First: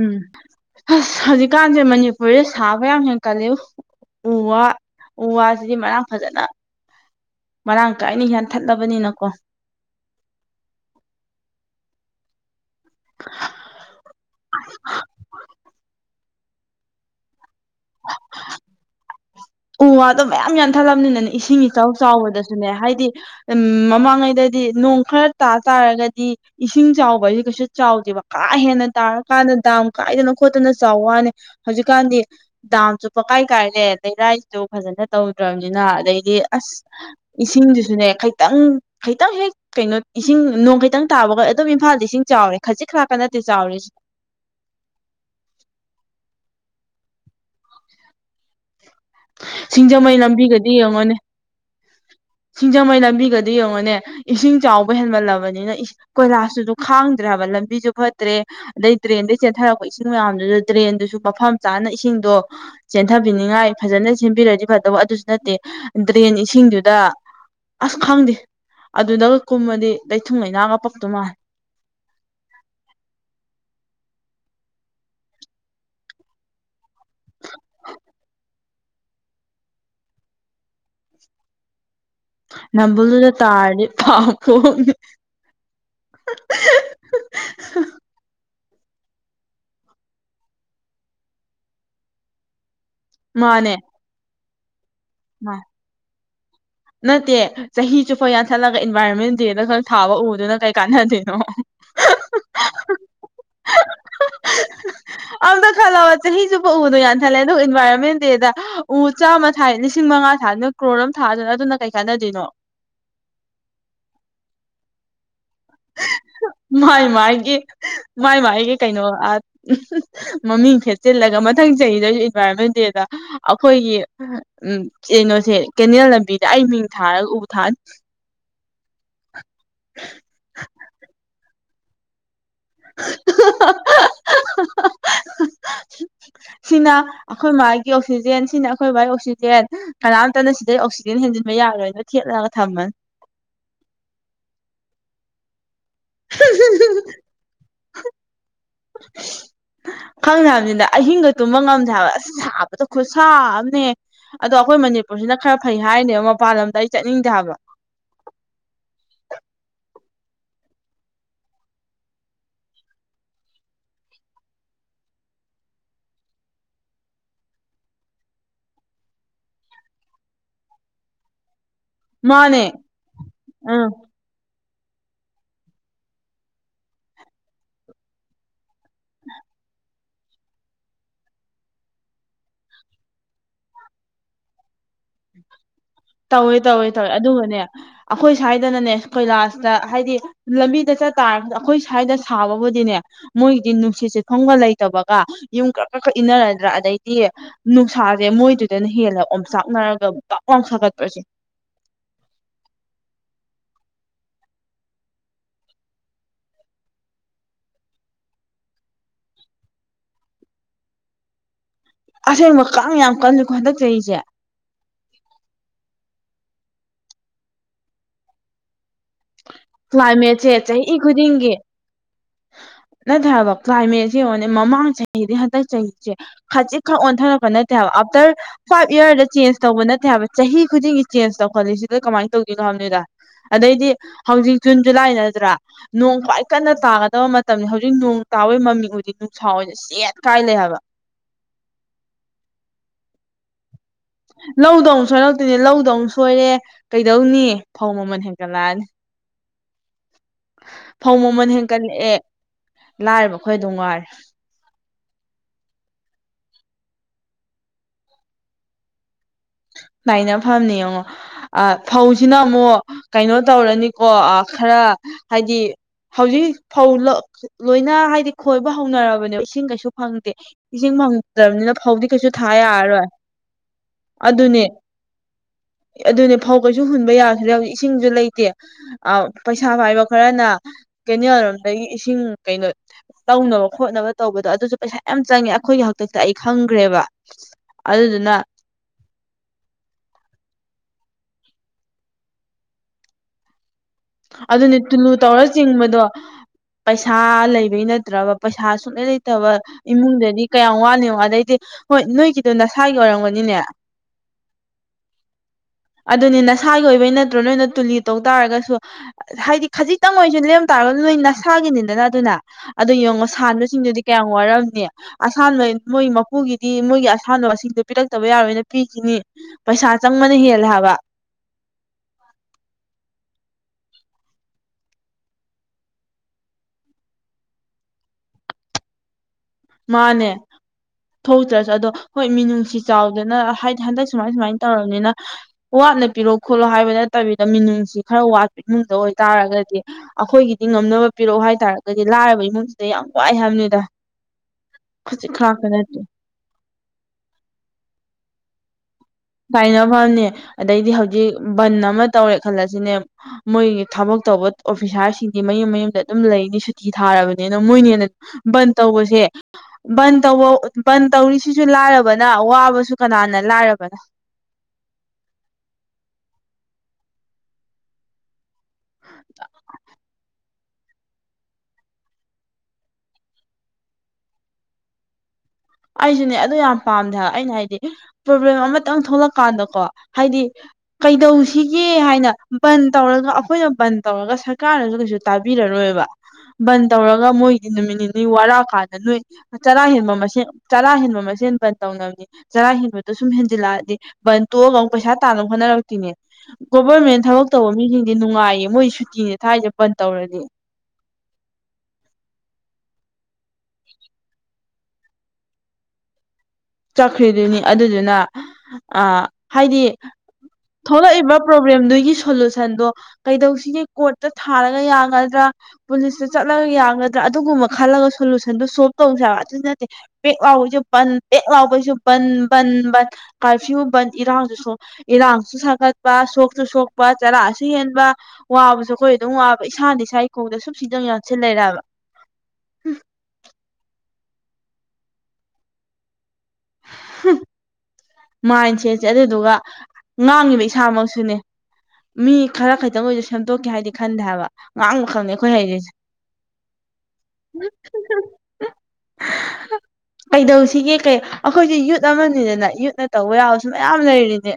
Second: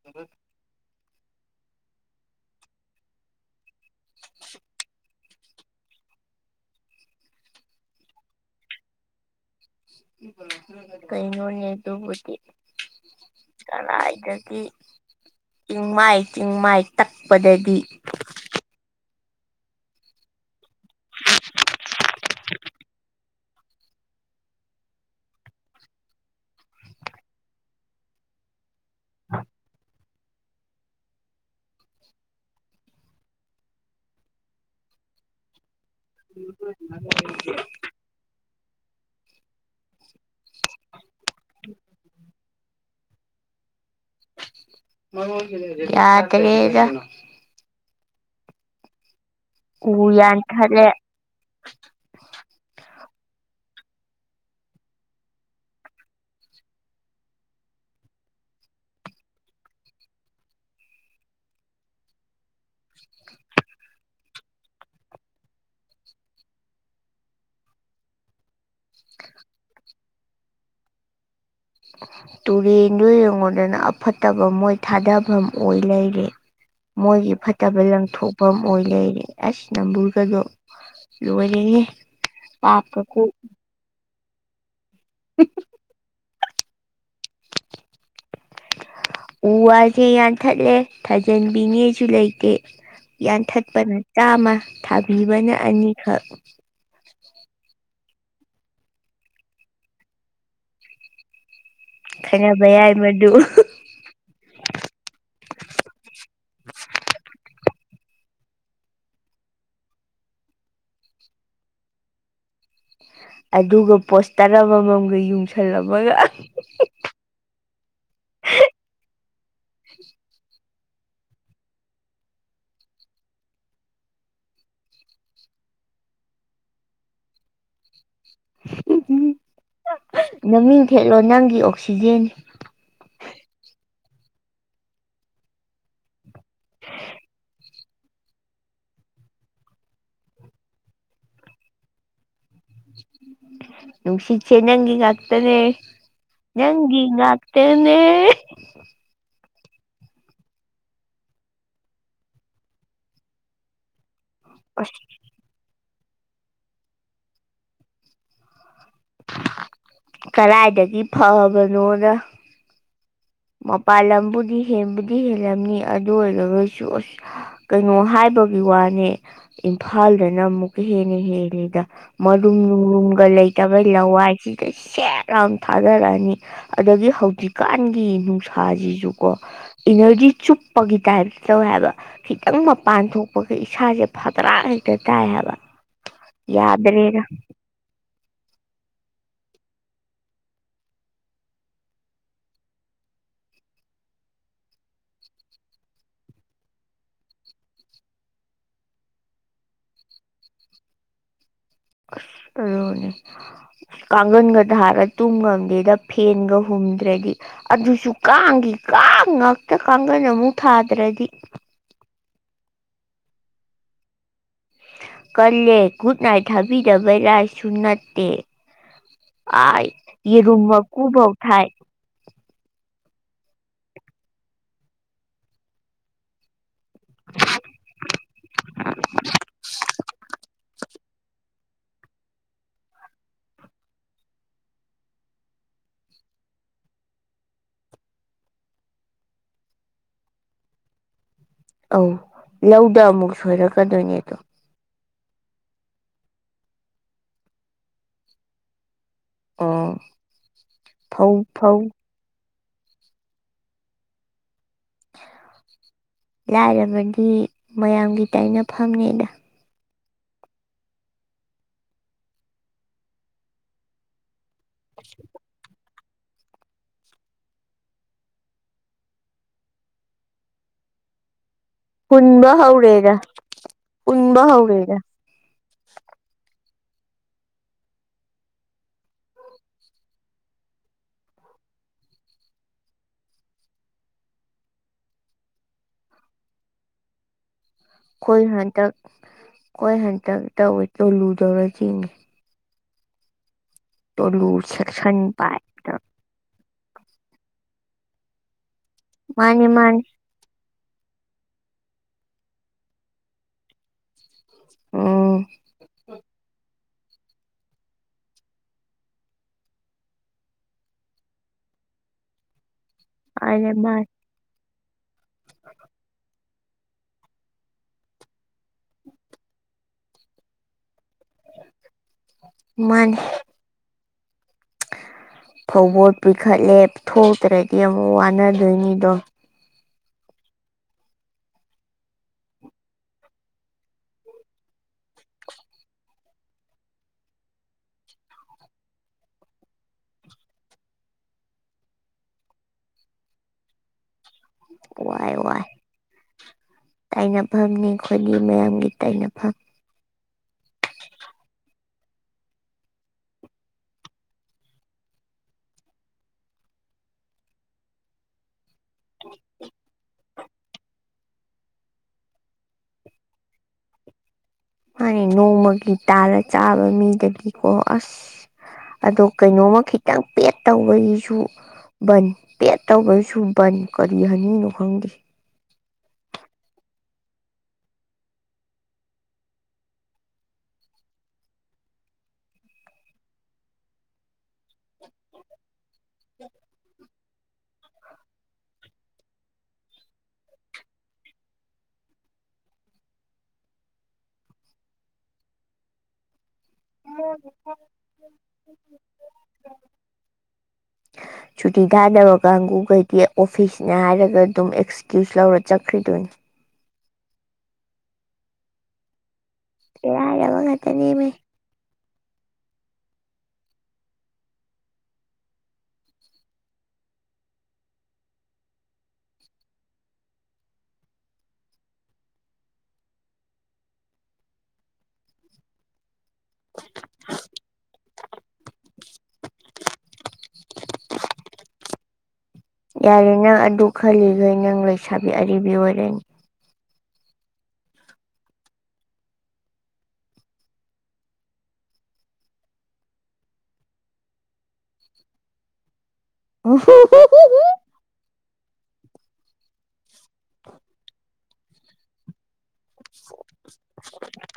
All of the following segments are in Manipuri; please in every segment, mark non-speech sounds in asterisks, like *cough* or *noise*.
ꯎꯝ ꯑꯁ ꯍꯧꯖꯤꯛꯀꯥꯟꯁꯦ ꯃꯅꯤꯄꯨꯔꯁ‌ꯦ ꯁꯥꯕ ꯌꯥꯝ ꯍꯦꯟꯀꯠꯂ‌ꯦꯕꯨ ꯫ ꯎ ꯋꯥ ꯎ ꯋꯥꯁꯤꯗꯤ ꯃꯔꯥꯡ ꯐꯖꯅ ꯃꯔꯥꯡ ꯀꯥꯏꯅ ꯍꯟꯊꯠꯂꯕꯅꯤꯅꯀꯣ ꯫ ꯀꯩ ꯅꯣꯅꯤꯡ‌ꯦ ꯗꯨꯕꯨꯗꯤ ꯫ ꯀꯔꯥꯏꯗꯒꯤ ꯆꯤꯡ ꯃꯥꯏ ꯆꯤꯡ ꯃꯥꯏ ꯇꯛꯄꯗꯗꯤ ꯎ ꯋꯥꯗꯣ ꯃꯌꯥꯝ ꯌꯥꯟꯊꯠꯂꯝꯕꯅꯤꯅꯅꯦ ꯏꯁꯤꯡ ꯏꯆꯥꯎ ꯆꯥꯎꯕꯗꯁꯨꯅꯦ ꯍꯥꯏꯗꯤ ꯎꯝ ꯃꯃꯥꯡꯉꯩꯗꯗꯤ ꯅꯣꯡ ꯈꯔ ꯇꯥ ꯇꯥꯔꯒꯗꯤ ꯏꯁꯤꯡ ꯆꯥꯎꯕ ꯍꯥꯏꯁꯤ ꯀꯩꯁꯨ ꯆꯥꯎꯗꯦꯕ ꯀꯥ ꯍꯦꯟꯅ ꯇꯥꯔꯀꯥꯟꯗ ꯗꯥꯝ ꯀꯥꯏꯗꯅ ꯈꯣꯠꯇꯅ ꯆꯥꯎꯋꯥꯅꯤ ꯫ ꯍꯧꯖꯤꯛꯀꯥꯟꯗꯤ ꯗꯥꯝꯁꯨ ꯄ ꯀꯥꯏ ꯀꯥꯏ ꯂ° ꯂꯩꯔꯥꯏ ꯇꯨ ꯐꯖꯅ ꯇꯧꯗ꯭ꯔꯕꯅꯤꯅ ꯑꯗꯩꯗꯤ ꯑꯁ ꯏꯁꯤꯡꯗꯨꯁꯨꯅꯦ ꯈꯤꯇꯪ ꯈꯤꯇꯪ ꯍꯦꯛ ꯀꯩꯅꯣ ꯏꯁꯤꯡ ꯅꯣꯡꯈꯤꯇꯪ ꯇꯥꯕꯒ ꯑꯗꯨꯝ ꯏꯝꯐꯥꯜꯗꯤ ꯏꯁꯤꯡ ꯆꯥꯎꯔꯦ ꯈꯖꯤꯛ ꯈꯔꯀ ꯅꯠꯇꯦ ꯆꯥꯎꯔꯦ ꯌꯥꯗ꯭ꯔꯦꯗ ꯎ ꯁꯤꯡꯖꯃꯩ ꯂꯝꯕꯤꯒꯗꯤ ꯌꯥꯟꯊꯠꯂꯦ ꯌꯦꯡꯉꯅ° ꯁꯤꯡꯖꯃꯩ ꯂꯝꯕꯤꯒꯗꯤ ꯌꯦꯡꯉꯅꯦ ꯏꯁꯤꯡ ꯆꯥꯎꯕ ꯍꯦꯟꯃꯜꯂꯕꯅꯤꯅ ꯏ ꯀꯣꯏꯂꯥꯁꯁꯤꯁꯨ ꯈꯥꯡꯗ꯭ꯔꯦꯕ ꯍꯥꯏꯕ ꯂꯝꯕꯤꯁꯨ ꯐꯠꯇ꯭ꯔꯦ ꯑꯗꯩ ꯇ꯭ꯔꯦꯟꯗꯩ ꯆꯦꯟꯊꯔꯛꯄ ꯏꯁꯤꯡ ꯃꯌꯥꯝꯗꯨꯁꯨ ꯇ꯭ꯔꯦꯟꯗꯨꯁꯨ ꯃꯐꯝ ꯆꯥꯅ ꯏꯁꯤꯡꯗꯣ ꯆꯦꯟꯊꯕꯤꯅꯤꯡꯉꯥꯏ ꯐꯖꯅ ꯁꯦꯝꯕꯤꯔꯗꯤ ꯐꯗꯧꯕ ꯑꯗꯨꯁꯨ ꯅꯠꯇꯦ ꯗ꯭ꯔꯦꯟ ꯏꯁꯤꯡꯗꯨꯗ ꯑꯁ ꯈꯪꯗꯦ ꯑꯗꯨꯗꯒ ꯀꯨꯝꯃꯗꯤ ꯂꯩꯊꯨꯡ ꯂꯩꯅꯥꯒ ꯄꯛꯇꯨ ꯃꯥꯜꯂꯦ ꯇꯨꯔꯦꯟꯗꯨ ꯌꯦꯡꯉꯣꯗꯅ ꯑꯐꯠꯇꯕ ꯃꯣꯏ ꯊꯥꯗꯐꯝ ꯑꯣꯏ ꯂꯩꯔꯦ ꯃꯣꯏꯒꯤ ꯐꯠꯇꯕ ꯂꯪꯊꯣꯛꯐꯝ ꯑꯣꯏ ꯂꯩꯔꯦ ꯑꯁ ꯅꯝꯕꯨꯔꯒꯗꯣ ꯂꫭꯏꯔ°ꯍ° ꯅꯝꯕꯜꯗꯨꯗ ꯇꯥꯔꯗꯤ ꯄꯥꯞꯀꯣꯛꯅꯤ *inaudible* ꯎ ꯋꯥꯁꯦ ꯌꯥꯟꯊꯠꯂꯦ ꯊꯥꯖꯟꯕꯤꯅꯦꯁꯨ ꯂꯩꯇꯦ ꯃꯥꯅꯦ ꯌꯥꯟꯊꯠꯄꯅ ꯆꯥꯝꯃ ꯃꯥ ꯊꯥꯕꯤꯕꯅ ꯑꯅꯤꯈꯛ ꯅꯠꯇꯦ ꯆꯍꯤ ꯆꯨꯞꯄ ꯌꯥꯟꯊꯠꯂꯒ ꯏꯟꯚꯥꯏꯔꯣꯟꯃꯦꯟ ꯗꯦꯗ ꯈꯛ ꯊꯥꯕ ꯎꯗꯨꯅ ꯀꯩ ꯀꯥꯟꯅꯗꯣꯏꯅꯣ ꯈꯟꯅꯕ ꯌꯥꯏ ꯃꯗꯨ *inaudible* ꯑꯃꯇ ꯈꯜꯂꫭꯕ ꯆꯍꯤ ꯆꯨꯞꯄ ꯎꯗꯣ ꯌꯥꯟꯊꯠꯂꯦ ꯑꯗꯨꯒ ꯏꯟꯚꯥꯏꯔꯣꯟꯃꯦꯟ ꯗꯦꯗ ꯎ ꯆꯥꯝꯃ ꯊꯥꯏ ꯂꯤꯁꯤꯡ ꯃꯉꯥ ꯊꯥ ꯀ꯭ꯔꯣꯔ ꯑꯃ ꯊꯥꯗꯅ ꯑꯗꯨꯅ ꯀꯩ ꯀꯥꯟꯅꯗꯣꯏꯅꯣ ꯑꯗꯨꯒ ꯄꯣꯁꯇꯔ ꯑꯃꯃꯝꯒ ꯌꯨꯡꯁꯜꯂꯝꯃꯒ ꯃꯥꯏ ꯃꯥꯏꯒꯤ ꯃꯥꯏ ꯃꯥꯏꯒꯤ ꯀꯩꯅꯣ ꯃꯃꯤꯡ ꯈꯦꯠꯆꯤꯜꯂꯒ ꯃꯊꯪ ꯆꯍꯤꯗꯁꯨ ꯏꯟꯚꯥꯏꯔꯣꯟꯃꯦꯟ ꯗꯦꯗ ꯑꯩꯈꯣꯏꯒꯤ ꯎ ꯀꯩꯅꯣꯁꯦ ꯀꯦꯅꯦꯜ ꯂꯝꯕꯤꯗ ꯑꯩ ꯃꯤꯡ ꯊꯥꯔꯒ ꯎ ꯊꯥꯅꯤ ꯅꯃꯤꯡ ꯊꯦꯠꯂꯣ ꯅꯪꯒꯤ ꯑꯣꯛꯁꯤꯖꯦꯟ ꯁꯤꯅ ꯑꯩꯈꯣꯏ ꯃꯥꯒꯤ ꯑꯣꯛꯁꯤꯖꯦꯟ ꯁꯤꯅ ꯑꯩꯈꯣꯏ ꯃꯥꯕꯥꯒꯤ ꯑꯣꯛꯁꯤꯖꯦꯟ ꯀꯅꯥꯝꯇꯅ ꯁꯤꯗꯩ ꯑꯣꯛꯁꯤꯖꯦꯟ ꯍꯦꯟꯖꯤꯟꯕ ꯌꯥꯔꯣꯏꯅꯣ ꯊꯦꯠꯂꯒ ꯊꯝꯃꯅꯤ ꯅꯨꯡꯁꯤꯠ ꯁ° ꯅꯪꯒꯤ ꯉꯥꯛꯇꯥꯅꯦ ꯅꯪꯒꯤ ꯉꯥꯡꯇꯥꯅꯦ ꯈꯪꯗ꯭ꯔꯦ ꯍꯥꯏꯕꯅꯤꯅ ꯑꯍꯤꯡꯒ ꯇꯨꯝꯕ ꯉꯝꯗ꯭ꯔꯦ ꯑꯥ ꯍꯥꯏꯕ ꯁꯥꯕꯗ ꯈꯨꯠꯁꯥ ꯑꯃꯅ° ꯍ° ꯑꯗꯣ ꯑꯩꯈꯣꯏ ꯑꯁ ꯃꯅꯤꯄꯨꯔꯁꯤꯅ ꯈꯔ ꯐꯩ ꯍꯥꯏꯔꯤꯅꯦꯕ ꯃꯄꯥꯟ ꯂꯝꯗ ꯑꯩ ꯆꯠꯅꯤꯡꯗꯦ ꯍꯥꯏꯕ ꯀꯗꯥꯏꯗꯒꯤ ꯐꯕꯅꯣꯗꯥ ꯃꯄꯥꯜ ꯂꯝꯕꯨꯗꯤ ꯍꯦꯟꯕꯨꯗꯤ ꯍꯦꯜꯂꯝꯅꯤ ꯑꯗꯨ ꯑꯣꯏꯔꯔꯣꯏꯁꯨ ꯑꯁ ꯀꯩꯅꯣ ꯍꯥꯏꯕꯒꯤ ꯋꯥꯅꯦ ꯏꯝꯐꯥꯜꯗꯅ ꯑꯃꯨꯛꯀ ꯍꯦꯟꯅ ꯍꯦꯜꯂꯤꯗ ꯃꯥꯅꯦ *unintelligible* ꯂꯩꯇꯕ ꯑꯥ ꯂꯋꯥꯁꯤ ꯀꯩ ꯁꯦ ꯔꯥꯎꯟ ꯊꯥꯗꯔꯛꯑꯅꯤ ꯑꯗꯒꯤ ꯍꯧꯖꯤꯛꯀꯥꯟꯒꯤ ꯅꯨꯡꯁꯥꯁꯤꯁꯨ ꯀꯣ ꯏꯅꯔꯖꯤ ꯆꯨꯞꯄꯒꯤ ꯇꯥꯏꯞꯇ ꯇꯧꯋꯦ ꯍꯥꯏꯕ ꯈꯤꯇꯪ ꯃꯄꯥꯟ ꯊꯣꯛꯄꯒ ꯏꯁꯥꯁꯦ ꯐꯗ꯭ꯔꯥ ꯇꯥꯏ ꯍꯥꯏꯕ ꯇꯧꯋꯦ ꯇꯧꯋꯏ ꯇꯧꯋꯦ ꯌꯥꯗ꯭ꯔꯦꯗ ꯑꯗꯨꯒꯅ° ꯑꯩꯈꯣꯏ ꯁ꯭ꯋꯥꯏꯗꯅꯅꯦ ꯀꯣꯏꯂꯥꯁꯇ ꯍꯥꯏꯗꯤ ꯂꯝꯕꯤꯗ ꯆꯠꯇꯥꯔꯒ ꯑꯩꯈꯣꯏ ꯁ꯭ꯋꯥꯏꯗ ꯁꯥꯕꯕꯨꯗꯤꯅꯦ ꯃꯣꯏꯒꯤꯗꯤ ꯅꯨꯡꯁꯤꯠ ꯁꯤꯠꯐꯝ ꯂꯩꯇꯕꯒ ꯌꯨꯝ ꯀꯔꯛ ꯀꯔꯛ ꯀꯔꯛ ꯏꯟꯅꯔꯗ꯭ꯔꯥ ꯑꯗꯩꯗꯤ ꯅꯨꯡꯁꯥꯁꯦ ꯃꯣꯏꯗꯨꯗꯅ ꯍꯦꯜꯂ ꯑꯣꯝꯆꯥꯛꯅꯔꯒ ꯄꯥꯛ ꯂꯥꯎ ꯁꯥꯒꯠꯄꯁꯦ ꯑꯅꯦ *unintelligible* ꯀꯥꯡꯒꯟꯒ ꯊꯥꯔꯒ ꯇꯨꯝꯉꯝꯗꯦꯗ ꯐꯦꯟꯒ ꯍꯨꯝꯗ꯭ꯔꯗꯤ ꯑꯗꯨꯁꯨ ꯀꯥꯡꯒꯤ ꯀꯥꯡ ꯉꯥꯛꯇ ꯀꯥꯡꯒꯟ ꯑꯃꯨꯛ ꯊꯥꯗ꯭ꯔꯗꯤ ꯑꯁꯦꯡꯕ ꯀꯥꯡ ꯌꯥꯝ ꯀꯜꯂꯤꯀꯣ ꯍꯟꯗꯛ ꯆꯍꯤꯁꯦ ꯀꯜꯂꯦ ꯒꯨꯗ ꯅꯥꯏꯠ ꯊꯥꯕꯤꯗꯕꯩꯔꯥꯁꯨ ꯅꯠꯇꯦ ꯑꯏ ꯀ꯭ꯂꯥꯏꯃꯦꯠꯁꯦ ꯌꯦꯔꯨꯝ ꯆꯍꯤ ꯃꯀꯨ ꯐꯥꯎ ꯊꯥꯏ ꯅꯠꯇꯕ ꯀ꯭ꯂꯥꯏꯃꯦꯠꯁꯦ ꯌꯦꯡꯉꯣꯅꯦ ꯃꯃꯥꯡ ꯆꯍꯤꯗꯤ ꯍꯟꯗꯛ ꯆꯍꯤꯁꯦ ꯈꯖꯤꯛ ꯈꯛ ꯑꯣꯟꯊꯔꯛꯄ ꯅꯠꯇꯦ ꯍꯥꯏꯕ ꯑꯥꯞꯇꯔ ꯐꯥꯏꯚ ꯏꯌꯥꯔꯗ ꯆꯦꯟꯖ ꯇꯧꯕ ꯅꯠꯇꯦ ꯍꯥꯏꯕ ꯆꯍꯤ ꯈꯨꯗꯤꯡꯒꯤ ꯆꯦꯟꯖ ꯇꯧꯈꯠꯂꯤꯁꯤꯗ ꯀꯃꯥꯏꯅ ꯇꯧꯗꯣꯏꯅꯣ ꯍꯥꯏꯕꯅꯤꯗ ꯑꯗꯩꯗꯤ ꯍꯧꯖꯤꯛ ꯖꯨꯟ ꯖꯨꯂꯥꯏ ꯅꯠꯇ꯭ꯔꯥ ꯅꯣꯡ ꯈ꯭ꯋꯥꯏ ꯀꯟꯅ ꯇꯥꯒꯗꯕ ꯃꯇꯝꯅꯤ ꯍꯧꯖꯤꯛ ꯅꯣꯡ ꯇꯥꯕꯒꯤ ꯃꯃꯤꯡ ꯎꯗꯤ ꯅꯨꯡꯁꯥ ꯑꯣꯏꯅ ꯆꯦꯠ ꯀꯥꯏꯂꯩ ꯍꯥꯏꯕ ꯑꯧ ꯂꯧꯗ ꯑꯃꯨꯛ ꯁꯣꯏꯔꯛꯀꯗꯣꯏꯅꯦꯗꯣ ꯂꯧꯗꯃꯨꯛ ꯁꯣꯏꯔꯛꯇꯣꯏꯅꯦ ꯂꯧꯗ ꯑꯃꯨꯛ ꯁꯣꯏꯔꯦ ꯀꯩꯗꯧꯅꯤ ꯐꯧ ꯃꯃꯜ ꯍꯦꯟꯀꯠꯂꯛꯑꯅꯤ ꯑꯣ ꯐꯧ ꯃꯃꯜ ꯍꯦꯟꯀꯠꯂꯛꯑꯦ ꯂꯥꯏꯔꯕ ꯑꯩꯈꯣꯏ ꯑꯗꯨꯝ ꯋꯥꯔꯦ ꯂꯥꯏꯔꯕꯗꯤ ꯃꯌꯥꯝꯒꯤ ꯇꯥꯏꯅꯐꯝ ꯅꯦꯗ ꯇꯥꯏꯅꯐꯝꯅꯦ ꯌꯦꯡꯉꯣ ꯑꯥ ꯐꯧꯁꯤꯅ ꯑꯃꯨꯛ ꯀꯩꯅꯣ ꯇꯧꯔꯅꯤ ꯀꯣ ꯑꯥ ꯈꯔ ꯍꯥꯏꯗꯤ ꯍꯧꯖꯤꯛ ꯐꯧ ꯂꯣꯏꯅ ꯍꯥꯏꯗꯤ ꯈꯣꯏꯕ ꯍꯧꯅꯔꯕꯅꯦ ꯏꯁꯤꯡ ꯀꯩꯁꯨ ꯐꯪꯗꯦ ꯏꯁꯤꯡ ꯐꯪꯗ꯭ꯔꯕꯅꯤꯅ ꯐꯧꯗꯤ ꯀꯩꯁꯨ ꯍꯨꯟꯕ ꯊꯥ ꯌꯥꯔꯔꯣꯏ ꯍꯧꯔꯦꯗ ꯍꯨꯟꯕ ꯑꯗꯨꯅꯦ ꯍꯧꯔꯦꯗ ꯑꯗꯨꯅꯦ ꯐꯧ ꯀꯩꯁꯨ ꯍꯨꯟꯕ ꯌꯥꯈꯤ꯭ꯔꯦ ꯍꯧꯖꯤꯛ ꯏꯁꯤꯡꯁꯨ ꯂꯩꯇꯦ ꯑ ꯄꯩꯁꯥ ꯄꯥꯏꯕ ꯈꯔꯅ ꯀꯦꯅꯦꯜꯔꯣꯝꯗꯒꯤ ꯏꯁꯤꯡ ꯀꯩꯅꯣ ꯇꯧꯅꯕ ꯈꯣꯠꯅꯕ ꯇꯧꯕꯗꯣ ꯑꯗꯨꯁꯨ ꯄꯩꯁꯥ ꯌꯥꯝ ꯆꯪꯉꯦ ꯑꯩꯈꯣꯏꯒꯤ ꯍꯥꯛꯇꯛꯇ ꯑꯩ ꯈꯪꯈ꯭ꯔꯦꯕ ꯑꯗꯨꯗꯨꯅ ꯑꯩꯏ ꯍꯟꯇꯛ ꯑꯩꯏ ꯍꯟꯇꯛ ꯇꯧꯋꯦ ꯇꯣꯂꯨꯇꯧꯔ ꯆꯤꯡꯏ ꯇꯣꯂꯨ ꯑꯗꯨꯅꯦ ꯇꯨꯂꯨ ꯁꯦꯛꯁꯟ ꯇꯧꯔ ꯄꯥꯏꯞꯇ ꯆꯤꯡꯕꯗꯣ ꯄꯩꯁꯥ ꯂꯩꯕꯩ ꯅꯠꯇ꯭ꯔꯕ ꯄꯩꯁꯥ ꯁꯨꯡꯂꯩ ꯂꯩꯇꯕ ꯃꯥꯅꯦ ꯃꯥꯅꯦ ꯏꯃꯨꯡꯗꯗꯤ ꯀꯌꯥꯝ ꯋꯥꯅꯤ ꯑꯗꯩꯗꯤ ꯍꯣꯏ ꯅꯣꯏꯒꯤꯗꯣ ꯅꯁꯥꯒꯤ ꯑꯣꯏꯔꯝꯒꯅꯤꯅꯦ ꯎꯝ ꯑꯗꯨꯅꯤ ꯅꯁꯥꯒꯤ ꯑꯣꯏꯕꯩ ꯅꯠꯇ꯭ꯔꯣ ꯅꯣꯏꯅ ꯇꯨꯂꯤ ꯇꯧ ꯇꯥꯔꯒꯁꯨ ꯍꯥꯏꯗꯤ ꯈꯖꯤꯛꯇꯪ ꯑꯣꯏꯁꯨ ꯂꯦꯝ ꯇꯥꯔꯒ ꯅꯣꯏ ꯅꯁꯥꯒꯤꯅꯤꯗꯅ ꯑꯗꯨꯅ ꯑꯗꯨ ꯌꯦꯡꯉꯣ ꯃꯥꯅꯦ ꯁꯥꯟꯕꯁꯤꯡꯗꯨꯗꯤ ꯃꯥꯅꯦ ꯀꯌꯥꯝ ꯋꯥꯔꯝꯅꯤ ꯑꯁꯥꯟꯕ ꯃꯣꯏ ꯃꯄꯨꯒꯤ ꯗꯤ ꯃꯣꯏꯒꯤ ꯑꯁꯥꯟꯕ ꯃꯁꯤꯡꯗꯣ ꯄꯤꯔꯛꯇꯕ ꯌꯥꯔꯣꯏꯅ ꯄꯤꯈꯤꯅꯤ ꯄꯩꯁꯥ ꯆꯪꯕꯅ ꯍꯦꯜꯂꯦ ꯍꯥꯏꯕ ꯃꯥꯅꯤ ꯐꯧꯕꯣꯜ ꯄꯤꯈꯠꯂꯦ ꯊꯣꯛꯇ꯭ꯔꯗꯤ ꯑꯃꯨꯛ ꯋꯥꯅꯗꯣꯏꯅꯤꯗꯣ ꯃꯥꯅꯦ ꯊꯣꯛꯇ꯭ꯔꯁꯨ ꯑꯗꯣ ꯍꯣꯏ ꯃꯤꯅꯨꯡꯁꯤ ꯆꯥꯎꯗꯅ ꯍꯥꯏꯗꯤ ꯍꯟꯗꯛ ꯁꯨꯃꯥꯏ ꯁꯨꯃꯥꯏ ꯇꯧꯔꯕꯅꯤꯅ ꯋꯥꯠꯅ ꯄꯤꯔꯣ ꯈꯣꯠꯂꯣ ꯍꯥꯏꯕ ꯅꯠꯇꯕꯤꯗ ꯃꯤꯅꯨꯡꯁꯤ ꯈꯔ ꯋꯥꯠꯄ ꯏꯃꯨꯡꯗ ꯑꯣꯏꯇꯥꯔꯒꯗꯤ ꯑꯩꯈꯣꯏꯒꯤꯗꯤ ꯉꯝꯅꯕ ꯄꯤꯔꯛꯑꯣ ꯍꯥꯏꯇꯥꯔꯒꯗꯤ ꯂꯥꯏꯔꯕ ꯏꯃꯨꯡꯁꯤꯗ ꯌꯥꯝ ꯋꯥꯏ ꯍꯥꯏꯕꯅꯤꯗ ꯈꯖꯤꯛ ꯋꯥꯏ ꯋꯥꯏ ꯈꯔꯥꯛꯇ ꯅꯠꯇꯦ ꯇꯥꯏꯅꯐꯝꯅꯤ ꯑꯩꯈꯣꯏꯗꯤ ꯃꯌꯥꯝꯒꯤ ꯇꯥꯏꯅꯐꯝ ꯇꯥꯏꯅꯐꯝꯅꯦ ꯑꯗꯩꯗꯤ ꯍꯧꯖꯤꯛ ꯕꯟ ꯑꯃ ꯇꯧꯔꯦ ꯈꯜꯂꯁꯤꯅꯦ ꯃꯣꯏꯒꯤ ꯊꯕꯛ ꯇꯧꯕ ꯑꯣꯐꯤꯁꯥꯔꯁꯤꯡꯗꯤ ꯃꯌꯨꯝ ꯃꯌꯨꯝꯗ ꯑꯗꯨꯝ ꯂꯩꯅꯤ ꯁꯨꯇꯤ ꯊꯥꯔꯕꯅꯤꯅ ꯃꯣꯏꯅ ꯍꯦꯟꯅ ꯕꯟ ꯇꯧꯕꯁꯦ ꯕꯟ ꯇꯧꯕ ꯄꯟ ꯇꯧꯔꯤꯁꯤꯁꯨ ꯂꯥꯏꯔꯕꯅ ꯑꯋꯥꯕꯁꯨ ꯀꯅꯥꯅ ꯂꯥꯏꯔꯕꯅ ꯃꯥꯅꯦ ꯅꯣꯡꯃꯒꯤ ꯇꯥꯜꯂ ꯆꯥꯕ ꯃꯤꯗꯒꯤꯀꯣ ꯑꯁ ꯑꯗꯣ ꯀꯩꯅꯣꯝꯃ ꯈꯤꯇꯪ ꯄꯦꯠ ꯇꯧꯕꯒꯤꯁꯨ ꯕꯟ ꯄꯦꯠ ꯇꯧꯕꯁꯨ ꯕꯟ ꯀꯔꯤ ꯍꯥꯏꯅꯤꯡꯏꯅꯣ ꯈꯪꯗꯦ ꯑꯩꯖꯨꯅꯦ ꯑꯗꯨ ꯌꯥꯝ ꯄꯥꯝꯗꯦ ꯍꯥꯏ ꯑꯩꯅ ꯍꯥꯏꯗꯤ ꯄ꯭ꯔꯣꯕ꯭ꯂꯦꯝ ꯑꯃꯇꯪ ꯊꯣꯛꯂꯛꯀꯥꯟꯗꯀꯣ ꯍꯥꯏꯗꯤ ꯀꯩꯗꯧꯁꯤꯒꯦ ꯍꯥꯏꯅ ꯕꯟ ꯇꯧꯔꯒ ꯑꯈꯣꯏꯅ ꯕꯟ ꯇꯧꯔꯒ ꯁꯛ ꯀꯥꯔꯁꯨ ꯀꯩꯁꯨ ꯇꯥꯕꯤꯔꯔꯣꯏꯕ ꯕꯟ ꯇꯧꯔ ꯄꯨꯔꯥ ꯃꯣꯏꯗꯤ ꯅꯨꯃꯤꯠ ꯅꯤꯅꯤ ꯋꯥꯔꯥ ꯀꯥꯟꯗ ꯅꯣꯏ ꯆꯔꯥ ꯍꯦꯟꯕ ꯃꯁꯦꯟ ꯆꯔꯥ ꯍꯦꯟꯕ ꯃꯁꯦꯟ ꯕꯟ ꯇꯧꯅꯕꯅꯤ ꯆꯔꯥ ꯍꯦꯟꯕꯗꯣ ꯁꯨꯝ ꯍꯦꯟꯖꯤꯜꯂꯛꯑꯗꯤ ꯕꯟ ꯇꯣꯛꯑꯒ ꯑꯃꯨꯛ ꯄꯩꯁꯥ ꯇꯥꯟꯅꯕ ꯍꯣꯠꯅꯔꯛ ꯗꯨꯅꯦ ꯒꯣꯕꯔꯃꯦꯟ ꯊꯕꯛ ꯇꯧꯕ ꯃꯤꯁꯤꯡꯗꯤ ꯅꯨꯡꯉꯥꯏꯌꯦ ꯃꯣꯏ ꯁꯨꯇꯤꯅꯦ ꯊꯥꯏꯁꯦ ꯕꯟ ꯇꯧꯔꯗꯤ ꯁꯨꯇꯤ ꯊꯥꯗꯕ ꯀꯥꯡꯒꯨꯒꯩꯗꯤ ꯑꯣꯐꯤꯁꯅꯦ ꯍꯥꯏꯔꯒ ꯗꯨꯝ ꯑꯦꯛꯁꯀꯌꯨꯁ ꯂꯧꯔ ꯆꯠꯈ꯭ꯔꯤꯗꯨꯅꯤ ꯆꯠꯈ꯭ꯔꯤꯗꯨꯅꯤ ꯑꯗꯨꯗꯨꯅ ꯑ ꯍꯥꯏꯗꯤ ꯏꯔꯥꯏꯔꯕ ꯉꯥꯛꯇꯅꯦꯃꯤ ꯊꯣꯛꯂꯛꯏꯕ ꯄ꯭ꯔꯣꯕ꯭ꯂꯦꯝꯗꯨꯒꯤ ꯁꯣꯂꯨꯁꯟꯗꯣ ꯀꯩꯗꯧꯁꯤꯒꯦ ꯀꯣꯔꯠꯇ ꯊꯥꯔꯒ ꯌꯥꯒꯗ꯭ꯔꯥ ꯄꯨꯂꯤꯁꯇ ꯆꯠꯂꯒ ꯌꯥꯒꯗ꯭ꯔꯥ ꯑꯗꯨꯒꯨꯝꯕ ꯈꯜꯂꯒ ꯁꯣꯂꯨꯁꯟꯗꯨ ꯁꯣꯜꯕ ꯇꯧꯁꯦ ꯍꯥꯏꯕ ꯑꯗꯨ ꯅꯠꯇꯦ ꯄꯦꯛ ꯂꯥꯎꯕꯩꯖꯨ ꯕꯟ ꯄꯦꯛ ꯂꯥꯎꯕꯖꯨ ꯕꯟ ꯕꯟ ꯕꯟ ꯀꯔꯐꯤꯌꯨ ꯕꯟ ꯏꯔꯥꯡꯁꯣ ꯏꯔꯥꯡ ꯁꯨ ꯁꯥꯒꯠꯄ ꯁꯣꯛꯁꯨ ꯁꯣꯛꯄ ꯆꯔꯥꯁꯨ ꯍꯦꯟꯕ ꯋꯥꯕꯁꯨ ꯈꯣꯏ ꯑꯗꯨꯝ ꯋꯥꯕ ꯏꯁꯅ ꯏꯁꯥ ꯀꯣꯡꯗ ꯁꯨꯝ ꯁꯤꯖꯪ ꯌꯥꯟꯁꯤꯜ ꯂꯩꯔꯦꯍꯥꯏꯕ ꯌꯥꯔꯦ ꯅꯪ ꯑꯗꯨ ꯈꯜꯂꯤꯒꯩ ꯅꯪ ꯂꯩꯁꯥꯕꯤ ꯑꯔꯤꯕꯤ ꯑꯣꯏꯔꯅꯤ ꯍꯨꯝ ꯃꯥꯏꯟ ꯁꯦꯠꯁꯦ ꯑꯗꯨꯗꯨꯒ ꯉꯥꯡꯉꯤꯕ ꯏꯁꯥꯃꯛꯁꯨꯅꯤ ꯃꯤ ꯈꯔ ꯈꯇꯪ ꯑꯣꯏꯁꯨ ꯁꯦꯝꯗꯣꯛꯀꯦ ꯍꯥꯏꯗꯤ ꯈꯟꯗꯦ ꯍꯥꯏꯕ ꯉꯥꯡꯕ ꯈꯛꯅꯤ ꯑꯈꯣꯏ ꯍꯩꯔꯤꯁꯤ *unintelligible* ꯀꯩꯗꯣ ꯁꯤꯒꯤ ꯀꯩ ꯑꯩꯈꯣꯏꯁꯦ ꯌꯨꯠ ꯑꯃꯅꯤꯗꯅ ꯌꯨꯠꯅ ꯇꯧꯕ ꯌꯥꯕꯁꯨ ꯃꯌꯥꯝ ꯂꯩꯔꯤꯅꯤ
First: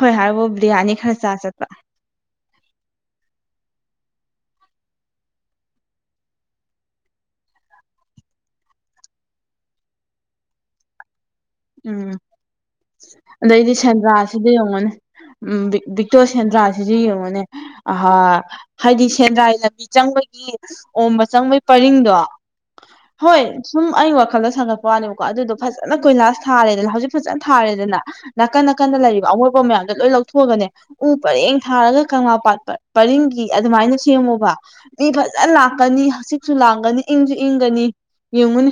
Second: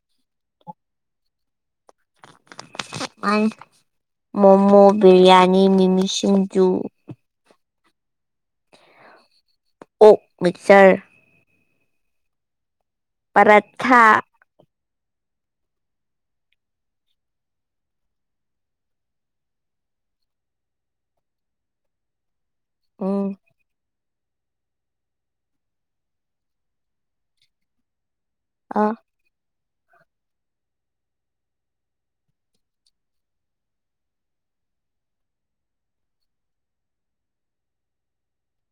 ꯈꯣꯏ ꯍꯥꯏꯕꯕꯨ ꯕꯤꯔꯌꯥꯅꯤ ꯈꯔ ꯆꯥ ꯆꯠꯄ ꯑꯪ ꯃꯣꯃꯣ ꯕꯤꯔꯌꯥꯅꯤ ꯃꯤꯃꯤ ꯁꯤꯡꯖꯨ ꯑꯣꯛ ꯃꯤꯛꯆꯔ ꯎꯝ ꯑꯗꯩꯗꯤ ꯄꯔꯥꯊꯥ ꯁꯦꯟꯗ꯭ꯔꯥꯁꯤꯗ ꯌꯦꯡꯉꯣꯅꯦ ꯎꯝ ꯕꯤꯛ ꯕꯤꯛꯇꯣ ꯁꯦꯟꯗ꯭ꯔꯥꯁꯤꯁꯨ ꯌꯦꯡꯉꯣꯅꯦ ꯑꯍꯥ ꯍꯥꯏꯗꯤ ꯁꯦꯟꯗ꯭ꯔꯥꯏ ꯂꯝꯕꯤ ꯆꯪꯕꯒꯤ ꯑꯣꯝꯕ ꯆꯪꯕꯒꯤ ꯄꯔꯤꯡꯗꯣ ꯎꯝ ꯍꯣꯏ ꯁꯨꯝ ꯑꯩ ꯋꯥꯈꯜꯗ ꯁꯥꯒꯠꯄ ꯋꯥꯅꯦꯕꯀꯣ ꯑꯗꯨꯗꯣ ꯐꯖꯅ ꯀꯣꯏꯂꯥꯁ ꯊꯥꯔꯦꯗꯅ ꯍꯧꯖꯤꯛ ꯐꯖꯅ ꯊꯥꯔꯦꯗꯅ ꯅꯥꯀꯟ ꯑꯥ ꯅꯥꯀꯟꯗ ꯂꯩꯔꯤꯕ ꯑꯃꯣꯠꯄ ꯃꯌꯥꯝꯗꯣ ꯂꯣꯏ ꯂꯧꯊꯣꯛꯑꯒꯅꯦ ꯎ ꯄꯔꯦꯡ ꯊꯥꯔꯒ ꯀꯪꯂꯥꯄꯥꯥꯠ ꯄꯔꯤꯡꯒꯤ ꯑꯗꯨꯃꯥꯏꯅ ꯁꯦꯝꯃꯣꯕ ꯃꯤ ꯐꯖꯅ ꯂꯥꯛꯀꯅꯤ ꯍꯧꯆꯤꯛꯁꯨ ꯂꯥꯡꯒꯅꯤ ꯏꯪꯁꯨ ꯏꯪꯒꯅꯤ ꯌꯦꯡꯉꯨꯅꯤ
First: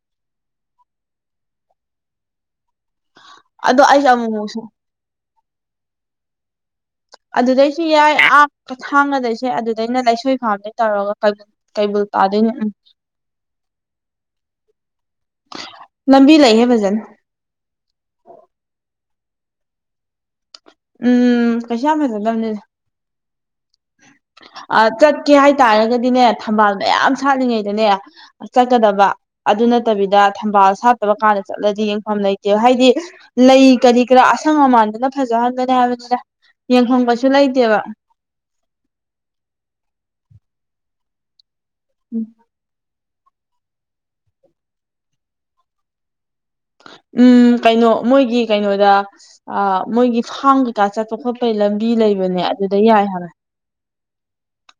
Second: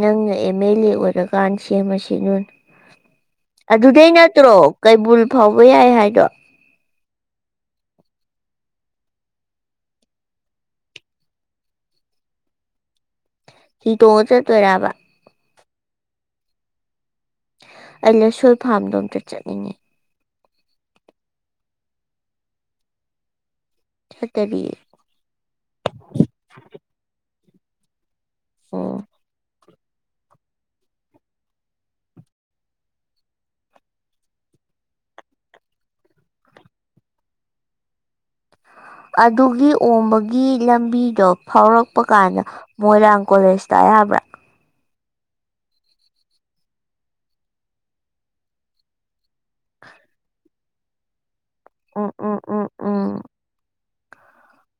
ꯅꯪꯅ ꯑꯦꯝ ꯃꯦ ꯂꯦ ꯑꯣꯏꯔꯀꯥꯟ ꯁꯦꯝꯃꯁꯤꯗꯨꯅ ꯑꯗꯣ ꯑꯗꯨꯗꯩ ꯑꯩꯁꯦ ꯅꯠꯇ꯭ꯔꯣ ꯑꯃꯨꯛꯃꯨꯛꯁꯨ ꯀꯩꯕꯨꯜ ꯐꯥꯎꯕ ꯌꯥꯏ ꯍꯥꯏꯗꯣ ꯑꯗꯨꯗꯩꯁꯨ ꯌꯥꯏ ꯑꯥꯀ ꯊꯥꯡꯒꯗꯩꯁꯨ ꯌꯥꯏ ꯑꯗꯨꯗꯩꯅ ꯂꯥꯏꯁꯣꯏ ꯐꯥꯝꯗꯩ ꯇꯧꯔꯒ ꯀꯩ ꯀꯩꯕꯨꯜ ꯊꯥꯗꯣꯏꯅꯦ ꯎꯝ ꯍꯤ ꯇꯣꯡꯉ ꯆꯠꯇꯣꯏꯔꯕ ꯂꯝꯕꯤ ꯂꯩꯍꯦ ꯐꯖꯟ ꯑꯩ ꯂꯁꯣꯏ ꯐꯥꯝꯗꯣ ꯑꯝꯇ ꯆꯠꯅꯤꯡꯉꯤ ꯎꯝ ꯀꯩꯁꯨ ꯌꯥꯝ ꯐꯖꯗꯕꯅꯤꯗ ꯐꯠꯇꯕꯤ ꯑ ꯆꯠꯀꯦ ꯍꯥꯏꯇꯥꯔꯒꯗꯤꯅꯦ ꯊꯝꯕꯥꯜ ꯃꯌꯥꯝ ꯁꯥꯠꯂꯤꯉꯩꯗꯅꯦ ꯑꯣ ꯆꯠꯀꯗꯕ ꯑꯗꯨ ꯅꯠꯇꯕꯤꯗ ꯊꯝꯕꯥꯜ ꯁꯠꯇꯕ ꯀꯥꯟꯗ ꯆꯠꯂꯗꯤ ꯌꯦꯡꯐꯝ ꯂꯩꯇꯦ ꯍꯥꯏꯗꯤ ꯂꯩ ꯀꯔꯤ ꯀꯔꯥ ꯑꯁꯪ ꯑꯃꯥꯟꯗꯅ ꯐ ꯖꯍꯟꯕꯅꯤ ꯍꯥꯏꯕꯅꯤꯗ ꯌꯦꯡꯐꯝꯒꯁꯨ ꯂꯩꯇꯦꯕ ꯑꯗꯨꯒꯤ ꯑꯣꯝꯕꯒꯤ ꯂꯝꯕꯤꯗꯣ ꯐꯥꯎꯔꯛꯄ ꯀꯥꯟꯗ ꯃꯣꯏꯔꯥꯡ ꯀꯣꯂꯦꯖ ꯇꯥ ꯌꯕ꯭ꯔꯥ ꯎꯝ ꯀꯩꯅꯣ ꯃꯣꯏꯒꯤ ꯀꯩꯅꯣꯗ ꯑ ꯃꯣꯏꯒꯤ ꯐꯥꯝ ꯀꯩꯀꯥ ꯆꯠꯄ ꯈꯣꯠ ꯄꯩ ꯂꯝꯕꯤ ꯎꯝ ꯎꯝ ꯂꯩꯕꯅꯦ ꯎꯝ ꯑꯗꯨꯗ ꯌꯥꯏ ꯎꯝ ꯍꯥꯏꯕꯅ‌ꯦ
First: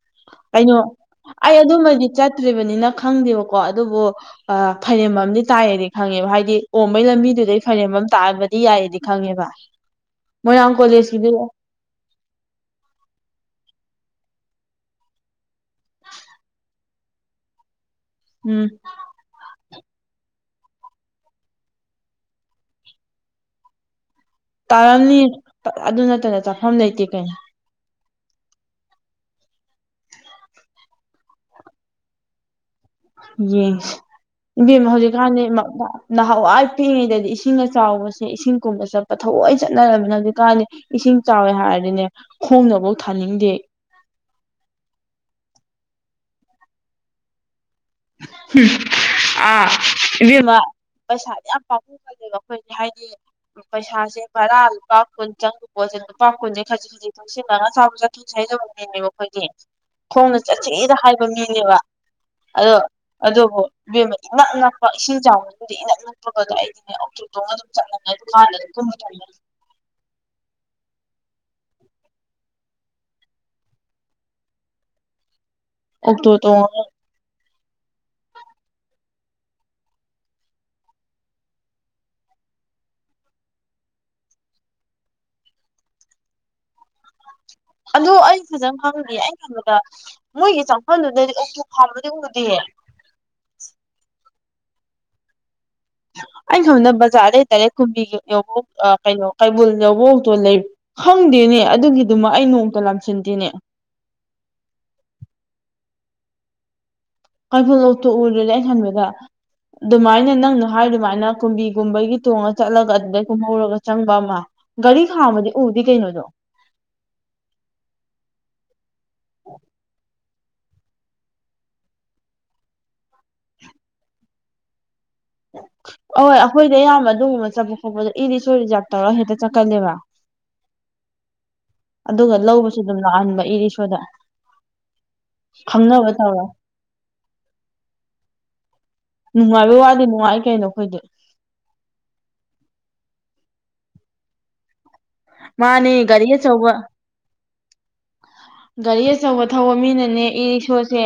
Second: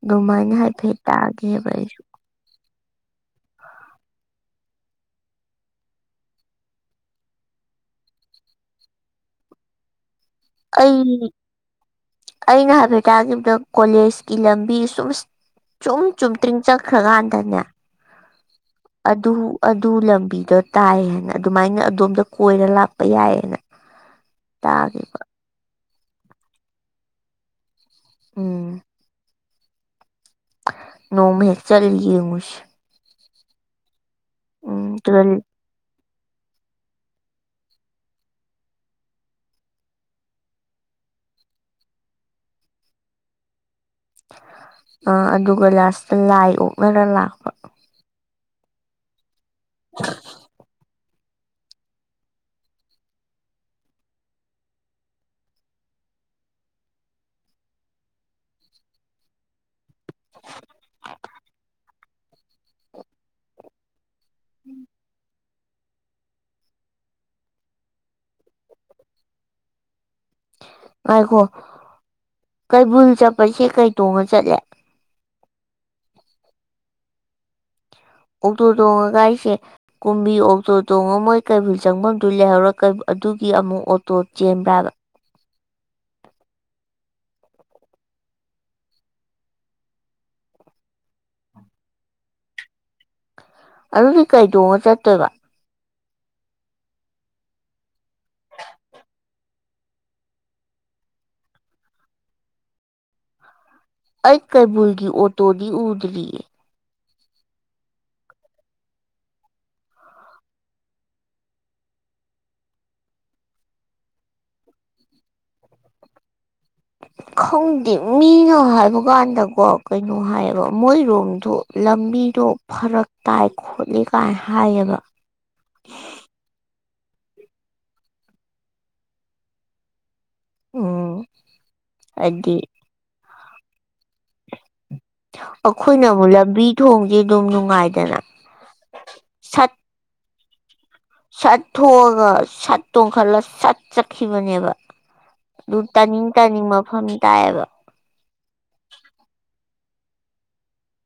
ꯑꯗꯨꯃꯥꯏꯅ ꯍꯥꯏꯐꯦꯠ ꯑꯩ ꯇꯈꯤꯕ ꯑꯩꯁꯨ ꯑꯗꯨꯃꯗꯤ ꯆꯠꯇ꯭ꯔꯤꯕꯅꯤꯅ ꯈꯪꯗꯦꯕꯀꯣ ꯑꯗꯨꯕꯨ ꯑ ꯐꯥꯏꯔꯦꯝꯕꯝꯗꯤ ꯇꯥꯏꯌꯦꯗꯤ ꯈꯪꯉꯦꯕ ꯍꯥꯏꯗꯤ ꯑꯣꯝꯕꯩ ꯂꯝꯕꯤꯗꯨꯗꯩ ꯐꯥꯏꯔꯦꯝꯕꯝ ꯇꯥꯕꯗꯤ ꯌꯥꯏꯗꯤ ꯈꯪꯉꯦꯕ ꯃꯣꯏꯔꯥꯡ ꯀꯣꯂꯦꯖꯀꯤꯗꯤ ꯑꯩ ꯑꯩꯅ ꯍꯥꯏꯐꯦꯠ ꯇꯒꯤꯕꯗ ꯀꯣꯂꯦꯖꯀꯤ ꯂꯝꯕꯤ ꯁꯨꯝ ꯁꯨꯝ ꯆꯨꯝꯇ꯭ꯔꯤꯡ ꯆꯠꯈ꯭ꯔꯀꯥꯟꯗꯅꯦ ꯎꯝ ꯑꯗꯨ ꯑꯗꯨ ꯂꯝꯕꯤꯗ‌ꯣ ꯇꯥꯏꯌꯦꯅ ꯑꯗꯨꯃꯥꯏꯅ ꯑꯗꯣꯝꯗ ꯀꯣꯏꯔ ꯂꯥꯛꯄ ꯌꯥꯏꯌꯦꯅ ꯇꯥꯈꯤꯕ ꯇꯥꯔꯝꯅꯤ ꯑꯗꯨ ꯅꯠꯇꯅ ꯆꯠꯐꯝ ꯂꯩꯇꯦ ꯀꯩꯅꯣ ꯎꯝ ꯅꯣꯡꯃ ꯍꯦꯛ ꯆꯠꯂ ꯌꯦꯡꯉꯨꯁꯤ ꯌꯦꯡꯁꯤ ꯏꯕꯦꯝꯃ ꯎꯝ ꯍꯧꯖꯤꯛꯀꯥꯟꯗꯤ ꯅꯍꯥꯟꯋꯥꯏ ꯄꯤꯛꯏꯉꯩꯗꯗꯤ ꯏꯁꯤꯡꯒ ꯆꯥꯎꯕꯁꯦ ꯏꯁꯤꯡꯀꯨꯝꯕ ꯆꯠꯄ ꯊꯑꯣꯏ ꯆꯠꯅꯔꯝꯃꯤ ꯍꯧꯖꯤꯛꯀꯥꯟꯗꯤ ꯏꯁꯤꯡ ꯆꯥꯎꯋꯦ ꯍꯥꯏꯔꯗꯤꯅꯦ ꯈꯣꯡꯅꯕꯛ ꯊꯥꯅꯤꯡꯗꯦ ꯑꯩ *inaudible* ꯑ ꯑꯗꯨꯒ ꯂꯥꯁꯇ ꯂꯥꯏ ꯑꯣꯛꯅꯔ ꯂꯥꯛꯄ ꯍꯨꯝ ꯑꯥ ꯏꯕꯦꯝꯃ ꯄꯩꯁꯥꯗꯤ ꯌꯥꯝ ꯄꯥꯝꯃꯨꯕꯅꯦꯕ ꯑꯩꯈꯣꯏꯗꯤ ꯍꯥꯏꯗꯤ ꯄꯩꯁꯥꯁꯦ ꯚꯔꯥ ꯂꯨꯄꯥ ꯀꯨꯟ ꯆꯪꯕ ꯄꯣꯠꯁꯦ ꯂꯨꯄꯥ ꯀꯨꯟꯁꯦ ꯈꯖꯤꯛ ꯈꯖꯤꯛ ꯇꯨꯡꯁꯤꯟꯕꯅ ꯑꯆꯥꯄꯣꯠ ꯆꯥꯊ‌ꯣꯛꯖ‌ꯦ ꯍꯥꯏꯖꯕ ꯃꯤꯅ‌ꯦꯕ ꯈꯣꯏꯗꯤ ꯈꯣꯡꯅ ꯆꯠꯁꯤꯗ ꯍꯥꯏꯕ ꯃꯤꯅꯦꯕ ꯑꯗꯣ ꯑꯗꯨꯕꯨ ꯏꯕꯦꯝꯃ ꯏꯅꯛ ꯅꯛꯄ ꯏꯁꯤꯡ ꯆꯥꯎꯕꯗꯨꯗꯤ ꯏꯅꯛ ꯅꯛ ꯄꯒꯗ‌ꯣ ꯑꯩꯗꯤꯅꯦ ꯑꯣꯛꯇꯣ ꯇꯣꯡꯉ ꯑꯗꯨꯝ ꯆꯠꯂꯕꯅꯦ ꯑꯗꯨ ꯂꯥꯜꯂ ꯀꯨꯝꯕ ꯇꯟꯕꯩ ꯉꯥꯏꯈꯣ ꯀꯩꯕꯨꯜ ꯆꯠꯄꯁꯦ ꯀꯩ ꯇꯣꯡꯉ ꯆꯠꯂꯤ ꯑꯣꯛꯇꯣ ꯇꯣꯡꯉꯒ ꯑꯣꯛꯇꯣ ꯇꯣꯡꯉꯒ ꯍꯥꯏꯁꯦ ꯀꯨꯝꯕꯤ ꯑꯣꯛꯇꯣ ꯇꯣꯡꯉ ꯃꯣꯏ ꯀꯩꯕꯨꯜ ꯆꯪꯐꯝꯗꯨ ꯂꯩꯍꯧꯔꯒ ꯑꯗꯨꯒꯤ ꯑꯃꯨꯛ ꯑꯣꯛꯇꯣ ꯆꯦꯟꯕ꯭ꯔꯥꯕ ꯑꯗꯨ ꯑꯩ ꯐꯖꯅ ꯈꯪꯗꯤꯌꯦ ꯑꯩ ꯈꯟꯕꯗ ꯃꯣꯏꯒꯤ ꯆꯪꯐꯝꯗꯨꯗꯗꯤ ꯑꯣꯛꯇꯣ ꯈꯥꯝꯕꯗꯤ ꯎꯗꯤꯌꯦ ꯑꯗꯨꯗꯤ ꯀꯩ ꯇꯣꯡꯉ ꯆꯠꯇꯣꯏꯕ ꯑꯩꯩꯅ ꯈꯟꯕꯗ ꯕꯖꯥꯔꯗꯩ ꯗꯥꯏꯔꯦꯛ ꯀꯨꯝꯕꯤꯒꯤ ꯌꯧꯕꯛ ꯑ ꯀꯩꯅꯣ ꯀꯩꯕꯨꯜ ꯌꯧꯕꯛ ꯑꯣꯛꯇꯣ ꯂꯩ ꯈꯪꯗꯦꯅꯦ ꯑꯗꯨꯒꯤꯗꯨꯃ ꯑꯩ ꯅꯣꯡꯃꯇ ꯂꯥꯝꯁꯤꯟꯂꯨꯗ‌ꯦꯅꯦ ꯑꯩ ꯀꯩꯕꯨꯜꯒꯤ ꯑꯣꯇꯣꯗꯤ ꯎꯗ꯭ꯔꯤꯌꯦ ꯀꯩꯕꯨꯜ ꯑꯣꯛꯇꯣ ꯎꯔꯗꯤ ꯑꯩ ꯈꯟꯕꯗ ꯑꯗꯨꯃꯥꯏꯅ ꯅꯪꯅ ꯍꯥꯏꯕ ꯑꯗꯨꯃꯥꯏꯅ ꯀꯨꯝꯕꯤꯒꯨꯝꯕꯒꯤ ꯇꯣꯡꯉ ꯆꯠꯂꯒ ꯑꯗꯨꯗꯩ ꯀꯨꯝꯍꯧꯔꯒ ꯆꯪꯕ ꯑꯃ ꯒꯥꯔꯤ ꯈꯥꯝꯕꯗꯤ ꯎꯗ‌ꯦ ꯀꯩꯅꯣ ꯑꯗꯣ *inaudible* ꯈꯪꯗꯦ ꯃꯤꯅ ꯍꯥꯏꯕꯀꯥꯟꯗꯀꯣ ꯀꯩꯅꯣ ꯍꯥꯏꯌꯦꯕ ꯃꯣꯏꯔꯣꯝꯗꯣ ꯂꯝꯕꯤꯗꯣ ꯐꯔꯛ ꯇꯥꯏ ꯈꯣꯠꯂꯤ ꯀꯥꯏꯅ ꯍꯥꯏꯌꯦꯕ ꯑꯧ ꯑꯩꯈꯣꯏꯗꯤ ꯑꯌꯥꯝꯕ ꯑꯗꯨꯒꯨꯝꯕ ꯆꯠꯄ ꯈꯣꯠꯄꯗꯣ ꯏ-ꯔꯤꯛꯁꯣ ꯔꯤꯖꯥꯕ ꯇꯧꯔꯒ ꯍꯦꯛꯇ ꯆꯠꯀꯜꯂ‌ꯦꯕ ꯑꯣ ꯑꯗꯨꯒ ꯂꯧꯕꯁꯨ ꯑꯗꯨꯝ ꯂꯥꯛꯍꯟꯕ ꯏ ꯔꯤꯛꯁꯣꯗ ꯑꯩꯈꯣꯏꯅ ꯈꯪꯅꯕ ꯑꯃꯨꯛ ꯇꯧꯔ ꯂꯝꯕꯤ ꯊꯣꯡꯖꯦ ꯑꯗꯨꯝ ꯅꯨꯡꯉꯥꯏꯗꯅ ꯁꯠ ꯅꯨꯡꯉꯥꯏꯕꯩ ꯋꯥꯗꯤ ꯅꯨꯡꯉꯥꯏ ꯀꯩꯅꯣ ꯑꯩꯈꯣꯏꯗꯤ ꯁꯠ ꯊꯣꯛꯑꯒ ꯁꯠ ꯇꯣꯡꯈꯠꯂ ꯁꯠ ꯆꯠꯈꯤꯕꯅꯦꯕ ꯗꯨ ꯃꯥꯅꯦ ꯇꯥꯅꯤꯡ ꯒꯥꯔꯤ ꯇꯥꯅꯤꯡ ꯑꯆꯧꯕ ꯃꯐꯝ ꯇꯥꯏꯌꯦꯕ ꯒꯥꯔꯤ ꯑꯆꯧꯕ ꯊꯧꯕ ꯃꯤꯅꯅꯦ ꯏ ꯔꯤꯛꯁꯣꯁꯦ